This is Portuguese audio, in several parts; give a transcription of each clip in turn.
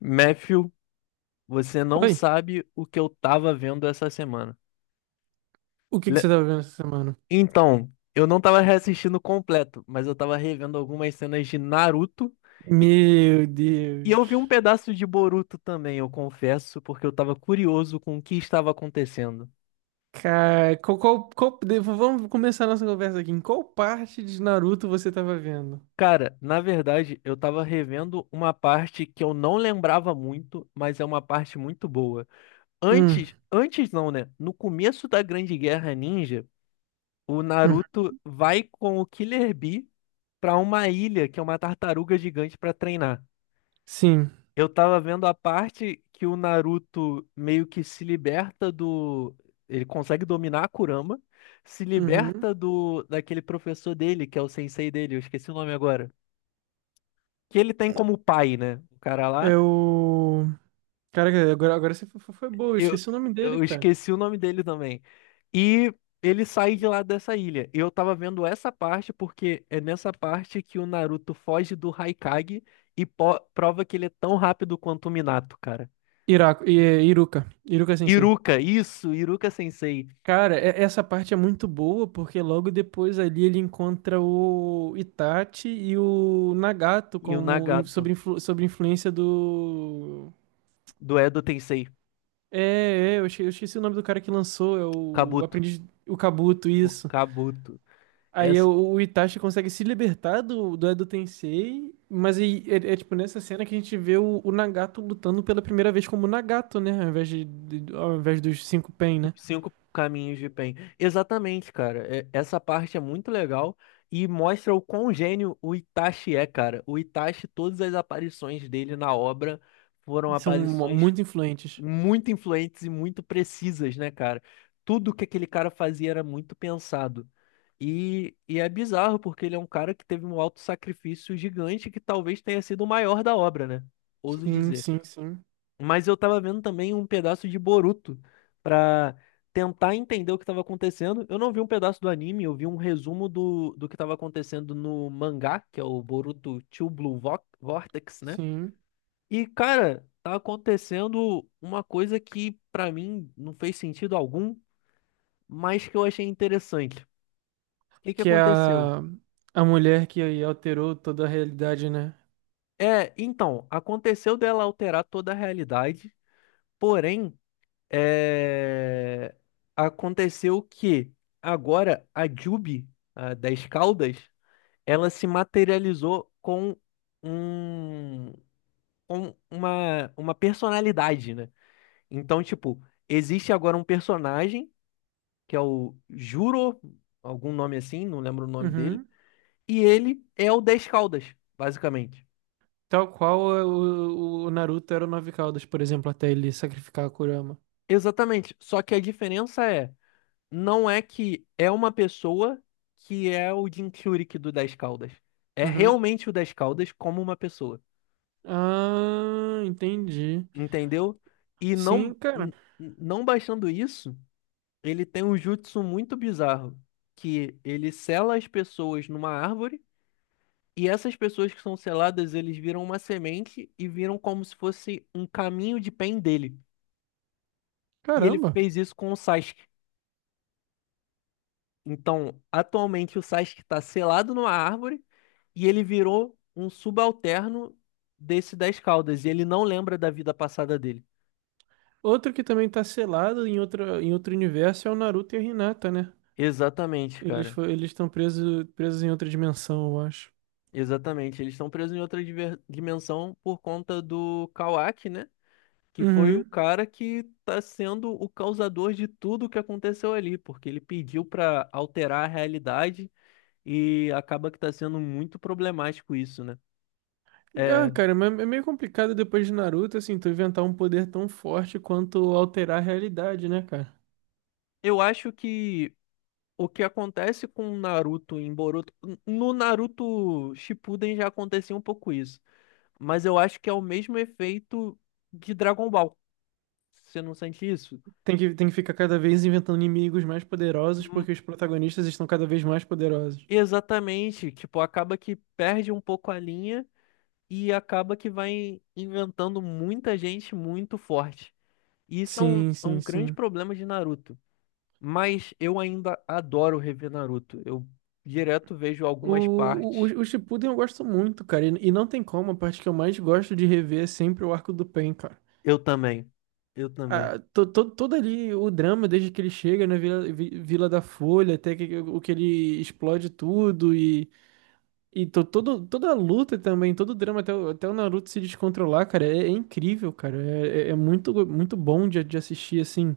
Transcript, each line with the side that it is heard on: left: Matthew, você não
right: Oi,
left: sabe o que eu tava vendo essa semana.
right: o que que você
left: Le-
right: tava vendo essa semana?
left: Então, eu não tava reassistindo completo, mas eu tava revendo algumas cenas de Naruto
right: Meu
left: e eu vi um
right: Deus.
left: pedaço de Boruto também, eu confesso, porque eu tava curioso com o que estava acontecendo.
right: Cara, vamos começar a nossa conversa aqui. Em qual parte de Naruto você tava vendo?
left: Cara, na verdade, eu tava revendo uma parte que eu não lembrava muito, mas é uma parte muito boa.
right: Hum,
left: Antes não, né? No começo da Grande Guerra Ninja, o
right: hum,
left: Naruto vai com o Killer Bee pra uma ilha que é uma tartaruga gigante pra treinar.
right: sim.
left: Eu tava vendo a parte que o Naruto meio que se liberta do. Ele consegue dominar a Kurama, se
right: Uhum.
left: liberta do daquele professor dele, que é o sensei dele, eu esqueci o nome agora. Que ele tem como pai, né? O cara lá.
right: Eu. Caraca, agora você foi, foi boa, eu
left: Eu,
right: esqueci o nome dele,
left: eu
right: cara.
left: esqueci o nome dele também. E ele sai de lá dessa ilha. E eu tava vendo essa parte porque é nessa parte que o Naruto foge do Haikage e prova que ele é tão rápido quanto o Minato, cara.
right: Iruka. Iruka Sensei.
left: Iruka, isso, Iruka Sensei.
right: Cara, essa parte é muito boa porque logo depois ali ele encontra o Itachi e o Nagato
left: E o
right: como in-
left: Nagato,
right: sobre, influ- sobre influência do.
left: do Edo Tensei,
right: É, eu esqueci o nome do cara que lançou, é o
left: Kabuto.
right: Aprendiz, o Kabuto,
left: O
right: isso.
left: Kabuto. É,
right: Aí é o Itachi consegue se libertar do Edo Tensei, mas aí, é tipo nessa cena que a gente vê o Nagato lutando pela primeira vez como Nagato, né? Ao invés, ao invés dos cinco Pen, né?
left: cinco caminhos de bem. Exatamente, cara. Essa parte é muito legal e mostra o quão gênio o Itachi é, cara. O Itachi, todas as aparições dele na obra foram aparições
right: Muito influentes.
left: muito influentes e muito precisas, né, cara? Tudo que aquele cara fazia era muito pensado. E é bizarro, porque ele é um cara que teve um auto sacrifício gigante que talvez tenha sido o maior da obra, né? Ouso
right: Sim,
left: dizer.
right: sim, sim,
left: Mas eu tava vendo também um pedaço de Boruto pra tentar entender o que tava acontecendo. Eu não vi um pedaço do anime, eu vi um resumo do que tava acontecendo no mangá, que é o Boruto Two Blue Vortex, né?
right: sim.
left: E, cara, tá acontecendo uma coisa que pra mim não fez sentido algum, mas que eu achei interessante. O que que
right: Que é
left: aconteceu?
right: a mulher que aí alterou toda a realidade, né?
left: É, então, aconteceu dela alterar toda a realidade, porém. É, aconteceu que agora a Jubi, a das Caldas, ela se materializou com um, com uma personalidade, né? Então, tipo, existe agora um personagem, que é o Juro, algum nome assim, não lembro o nome dele,
right: Uhum.
left: e ele é o das Caldas, basicamente.
right: Tal qual é o Naruto era o Nove Caudas, por exemplo, até ele sacrificar a Kurama.
left: Exatamente. Só que a diferença é. Não é que é uma pessoa que é o Jim do Das Caldas. É
right: Uhum.
left: realmente o Das Caldas como uma pessoa,
right: Ah, entendi.
left: entendeu? E não
right: Sim, cara.
left: não baixando isso, ele tem um jutsu muito bizarro, que ele sela as pessoas numa árvore e essas pessoas que são seladas, eles viram uma semente e viram como se fosse um caminho de pen dele. E ele
right: Caramba.
left: fez isso com o Sasuke. Então, atualmente o Sasuke está selado numa árvore e ele virou um subalterno desse das Caudas. E ele não lembra da vida passada dele.
right: Outro que também tá selado em outro universo é o Naruto e a Hinata, né?
left: Exatamente, cara.
right: Eles estão presos em outra dimensão, eu acho.
left: Exatamente. Eles estão presos em outra dimensão por conta do Kawaki, né? Que foi o
right: Uhum.
left: cara que tá sendo o causador de tudo o que aconteceu ali, porque ele pediu pra alterar a realidade e acaba que tá sendo muito problemático isso, né?
right: Ah,
left: É,
right: cara, mas é meio complicado depois de Naruto, assim, tu inventar um poder tão forte quanto alterar a realidade, né, cara?
left: eu acho que o que acontece com o Naruto em Boruto, no Naruto Shippuden já acontecia um pouco isso, mas eu acho que é o mesmo efeito de Dragon Ball. Você não sente isso?
right: Tem que ficar cada vez inventando inimigos mais poderosos
left: Hum,
right: porque os protagonistas estão cada vez mais poderosos.
left: exatamente, tipo, acaba que perde um pouco a linha e acaba que vai inventando muita gente muito forte. E isso é
right: Sim,
left: é um
right: sim,
left: grande
right: sim.
left: problema de Naruto. Mas eu ainda adoro rever Naruto. Eu direto vejo algumas partes.
right: O Shippuden eu gosto muito, cara. E não tem como, a parte que eu mais gosto de rever é sempre o arco do Pain, cara.
left: Eu também. Eu também.
right: Ah, todo ali o drama, desde que ele chega na Vila da Folha, até que, o que ele explode tudo, e, todo, toda a luta também, todo o drama, até o Naruto se descontrolar, cara, é incrível, cara. É muito, muito bom de assistir, assim.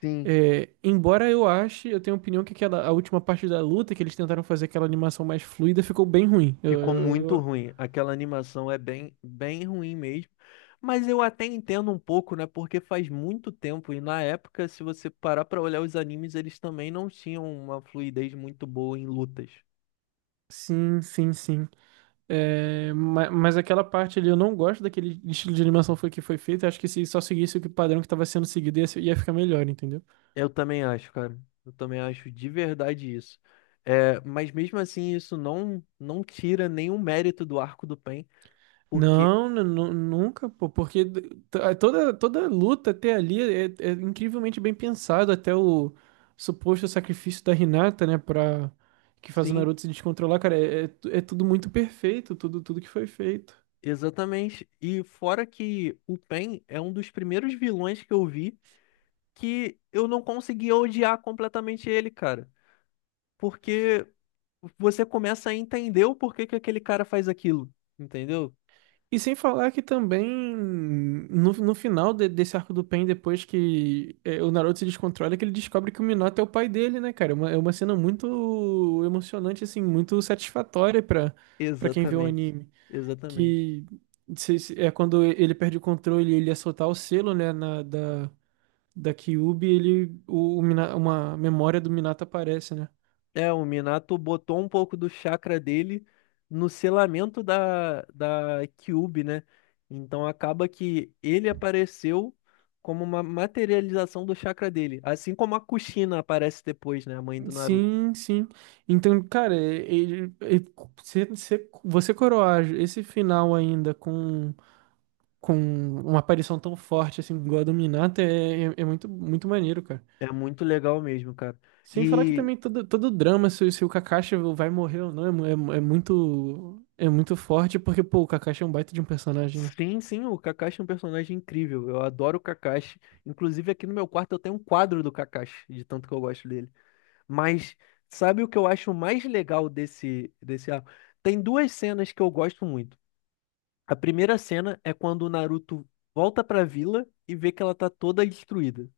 left: Sim.
right: É, embora eu ache, eu tenho a opinião que aquela, a última parte da luta que eles tentaram fazer aquela animação mais fluida ficou bem ruim.
left: Ficou muito ruim. Aquela animação é bem ruim mesmo. Mas eu até entendo um pouco, né? Porque faz muito tempo e na época, se você parar pra olhar os animes, eles também não tinham uma fluidez muito boa em lutas.
right: Sim, sim, sim. Mas, aquela parte ali, eu não gosto daquele estilo de animação que foi feito. Eu acho que se só seguisse o padrão que estava sendo seguido, ia ficar melhor, entendeu?
left: Eu também acho, cara. Eu também acho de verdade isso. É, mas mesmo assim, isso não tira nenhum mérito do arco do Pen, porque
right: Nunca, pô, porque d- t- a- toda, toda luta até ali é incrivelmente bem pensado, até o suposto sacrifício da Hinata, né, pra que faz o
left: sim,
right: Naruto se descontrolar, cara, é tudo muito perfeito, tudo, tudo que foi feito.
left: exatamente. E fora que o Pen é um dos primeiros vilões que eu vi que eu não conseguia odiar completamente ele, cara. Porque você começa a entender o porquê que aquele cara faz aquilo, entendeu?
right: E sem falar que também no final desse arco do Pain, depois que é, o Naruto se descontrola, é que ele descobre que o Minato é o pai dele, né, cara? É é uma cena muito emocionante, assim, muito satisfatória pra quem vê o
left: Exatamente.
right: anime.
left: Exatamente.
right: Que é quando ele perde o controle e ele ia soltar o selo, né, da Kyuubi, ele, uma memória do Minato aparece, né?
left: É, o Minato botou um pouco do chakra dele no selamento da Kyuubi, né? Então acaba que ele apareceu como uma materialização do chakra dele, assim como a Kushina aparece depois, né, a mãe do Naruto.
right: Sim, sim. Então, cara, você coroar esse final ainda com uma aparição tão forte assim, igual a do Minato, é muito, muito maneiro, cara.
left: É muito legal mesmo, cara.
right: Sem falar que
left: E
right: também todo, todo o drama, se o Kakashi vai morrer ou não, é muito forte, porque, pô, o Kakashi é um baita de um personagem, né?
left: sim, sim, o Kakashi é um personagem incrível. Eu adoro o Kakashi. Inclusive, aqui no meu quarto eu tenho um quadro do Kakashi, de tanto que eu gosto dele. Mas sabe o que eu acho mais legal desse arco? Tem duas cenas que eu gosto muito. A primeira cena é quando o Naruto volta pra vila e vê que ela tá toda destruída.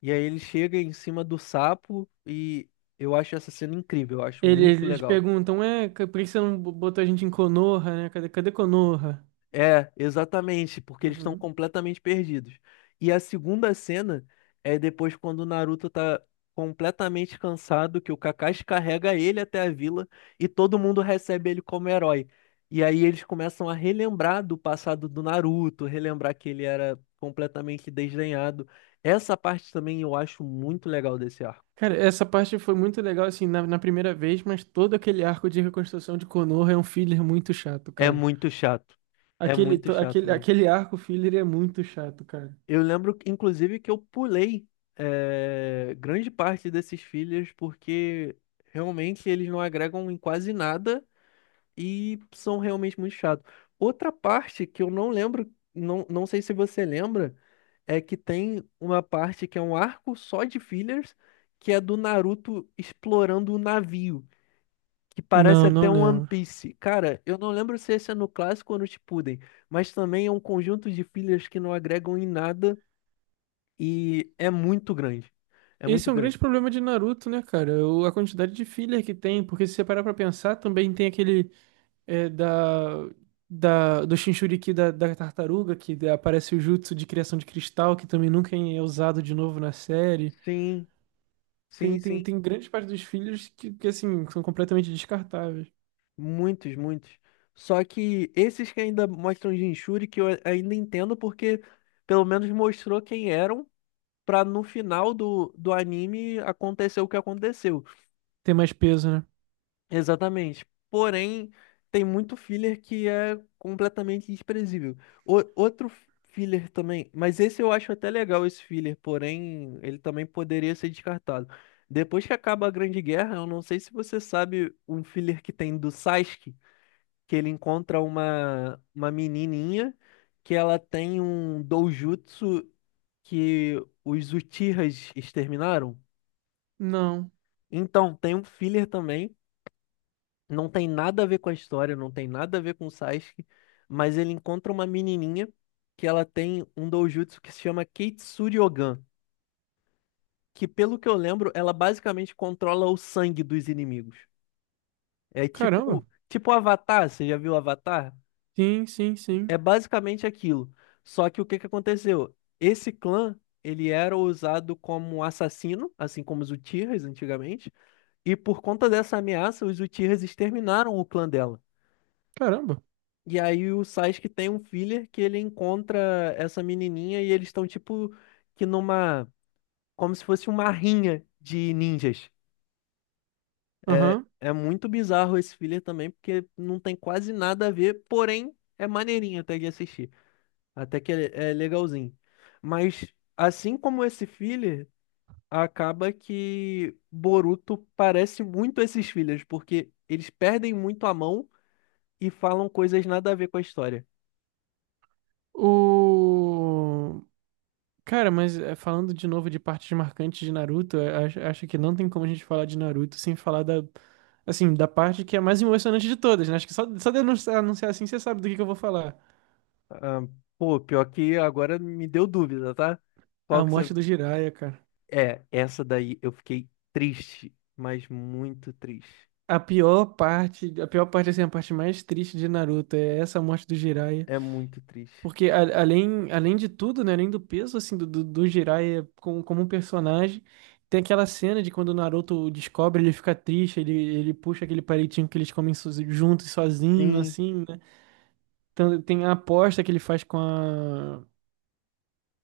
left: E aí ele chega em cima do sapo e eu acho essa cena incrível, eu acho muito
right: Eles
left: legal.
right: perguntam, por que você não botou a gente em Konoha, né? Cadê, cadê Konoha?
left: É, exatamente, porque eles estão completamente perdidos. E a segunda cena é depois quando o Naruto tá completamente cansado, que o Kakashi carrega ele até a vila e todo mundo recebe ele como herói. E aí eles começam a relembrar do passado do Naruto, relembrar que ele era completamente desdenhado. Essa parte também eu acho muito legal desse arco.
right: Cara, essa parte foi muito legal, assim, na primeira vez, mas todo aquele arco de reconstrução de Konoha é um filler muito chato,
left: É
right: cara.
left: muito chato. É muito chato mesmo.
right: Aquele arco filler é muito chato, cara.
left: Eu lembro, inclusive, que eu pulei grande parte desses fillers porque realmente eles não agregam em quase nada e são realmente muito chatos. Outra parte que eu não lembro, não sei se você lembra, é que tem uma parte que é um arco só de fillers, que é do Naruto explorando o navio, que parece
right: Não, não
left: até um One
right: lembro.
left: Piece. Cara, eu não lembro se esse é no clássico ou no Shippuden, mas também é um conjunto de fillers que não agregam em nada e é muito grande. É
right: Esse
left: muito
right: é um
left: grande.
right: grande problema de Naruto, né, cara? A quantidade de filler que tem, porque se você parar pra pensar, também tem aquele é, da, do Jinchuriki da tartaruga, que aparece o jutsu de criação de cristal, que também nunca é usado de novo na série.
left: Sim, sim, sim.
right: Tem grandes partes dos fillers que, assim, são completamente descartáveis.
left: Muitos, muitos. Só que esses que ainda mostram Jinchuri, que eu ainda entendo, porque pelo menos mostrou quem eram, pra no final do anime acontecer o que aconteceu.
right: Tem mais peso, né?
left: Exatamente. Porém, tem muito filler que é completamente desprezível. Outro filler também, mas esse eu acho até legal esse filler, porém, ele também poderia ser descartado. Depois que acaba a Grande Guerra, eu não sei se você sabe um filler que tem do Sasuke, que ele encontra uma menininha que ela tem um doujutsu que os Uchihas exterminaram.
right: Não.
left: Então, tem um filler também. Não tem nada a ver com a história, não tem nada a ver com o Sasuke, mas ele encontra uma menininha que ela tem um doujutsu que se chama Keitsuri Ogan, que pelo que eu lembro, ela basicamente controla o sangue dos inimigos. É
right: Caramba.
left: tipo Avatar, você já viu Avatar?
right: Sim, sim,
left: É
right: sim.
left: basicamente aquilo. Só que o que que aconteceu? Esse clã, ele era usado como assassino, assim como os Uchihas antigamente, e por conta dessa ameaça, os Uchihas exterminaram o clã dela.
right: Caramba.
left: E aí o Sasuke tem um filler que ele encontra essa menininha e eles estão tipo que numa como se fosse uma rinha de ninjas.
right: Aham.
left: É muito bizarro esse filler também porque não tem quase nada a ver, porém é maneirinho até de assistir, até que é legalzinho. Mas assim como esse filler, acaba que Boruto parece muito esses fillers porque eles perdem muito a mão e falam coisas nada a ver com a história.
right: O. Cara, mas é, falando de novo de partes marcantes de Naruto, é, acho que não tem como a gente falar de Naruto sem falar da. Assim, da parte que é a mais emocionante de todas, né? Acho que só, só de eu anunciar assim você sabe do que eu vou falar.
left: Ah, pô, pior que agora me deu dúvida, tá? Qual
right: A
left: que você.
right: morte do Jiraiya, cara.
left: É, essa daí eu fiquei triste, mas muito triste.
right: A pior parte, assim, a parte mais triste de Naruto é essa morte do Jiraiya.
left: É muito triste.
right: Porque além, além de tudo, né, além do peso assim do Jiraiya como, como um personagem, tem aquela cena de quando o Naruto descobre, ele fica triste, ele puxa aquele palitinho que eles comem juntos, sozinho,
left: Sim,
right: assim, né? Então, tem a aposta que ele faz com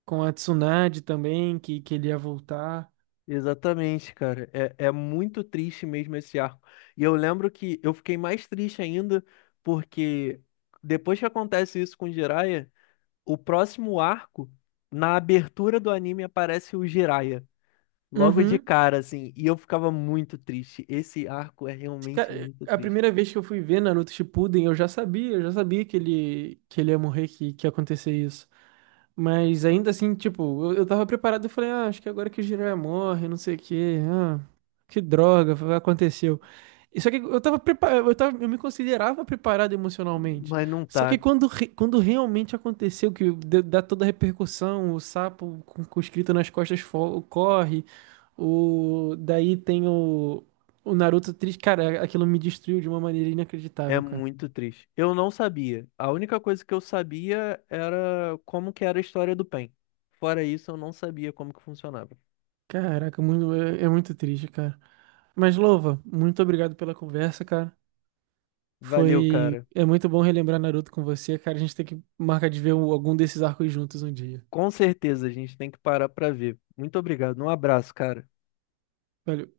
right: com a Tsunade também, que ele ia voltar.
left: exatamente, cara. É, é muito triste mesmo esse arco. E eu lembro que eu fiquei mais triste ainda porque depois que acontece isso com o Jiraiya, o próximo arco, na abertura do anime, aparece o Jiraiya. Logo de
right: Uhum.
left: cara, assim. E eu ficava muito triste. Esse arco é realmente
right: Cara,
left: muito
right: a
left: triste.
right: primeira vez que eu fui ver Naruto Shippuden, eu já sabia que ele ia morrer, que ia acontecer isso. Mas ainda assim, tipo, eu tava preparado, eu falei, ah, acho que agora que o Jiraiya morre, não sei o quê, ah, que droga, aconteceu. E só que eu tava preparado, eu tava, eu me considerava preparado emocionalmente.
left: Mas não
right: Só que
left: tá.
right: quando, quando realmente aconteceu, que dá toda a repercussão, o sapo com escrito nas costas corre, o, daí tem o Naruto triste, cara, aquilo me destruiu de uma maneira
left: É
right: inacreditável, cara.
left: muito triste. Eu não sabia. A única coisa que eu sabia era como que era a história do PEN. Fora isso, eu não sabia como que funcionava.
right: Caraca, muito, é muito triste, cara. Mas, Louva, muito obrigado pela conversa, cara.
left: Valeu,
right: Foi.
left: cara.
right: É muito bom relembrar Naruto com você, cara. A gente tem que marcar de ver algum desses arcos juntos um dia.
left: Com certeza a gente tem que parar pra ver. Muito obrigado. Um abraço, cara.
right: Valeu.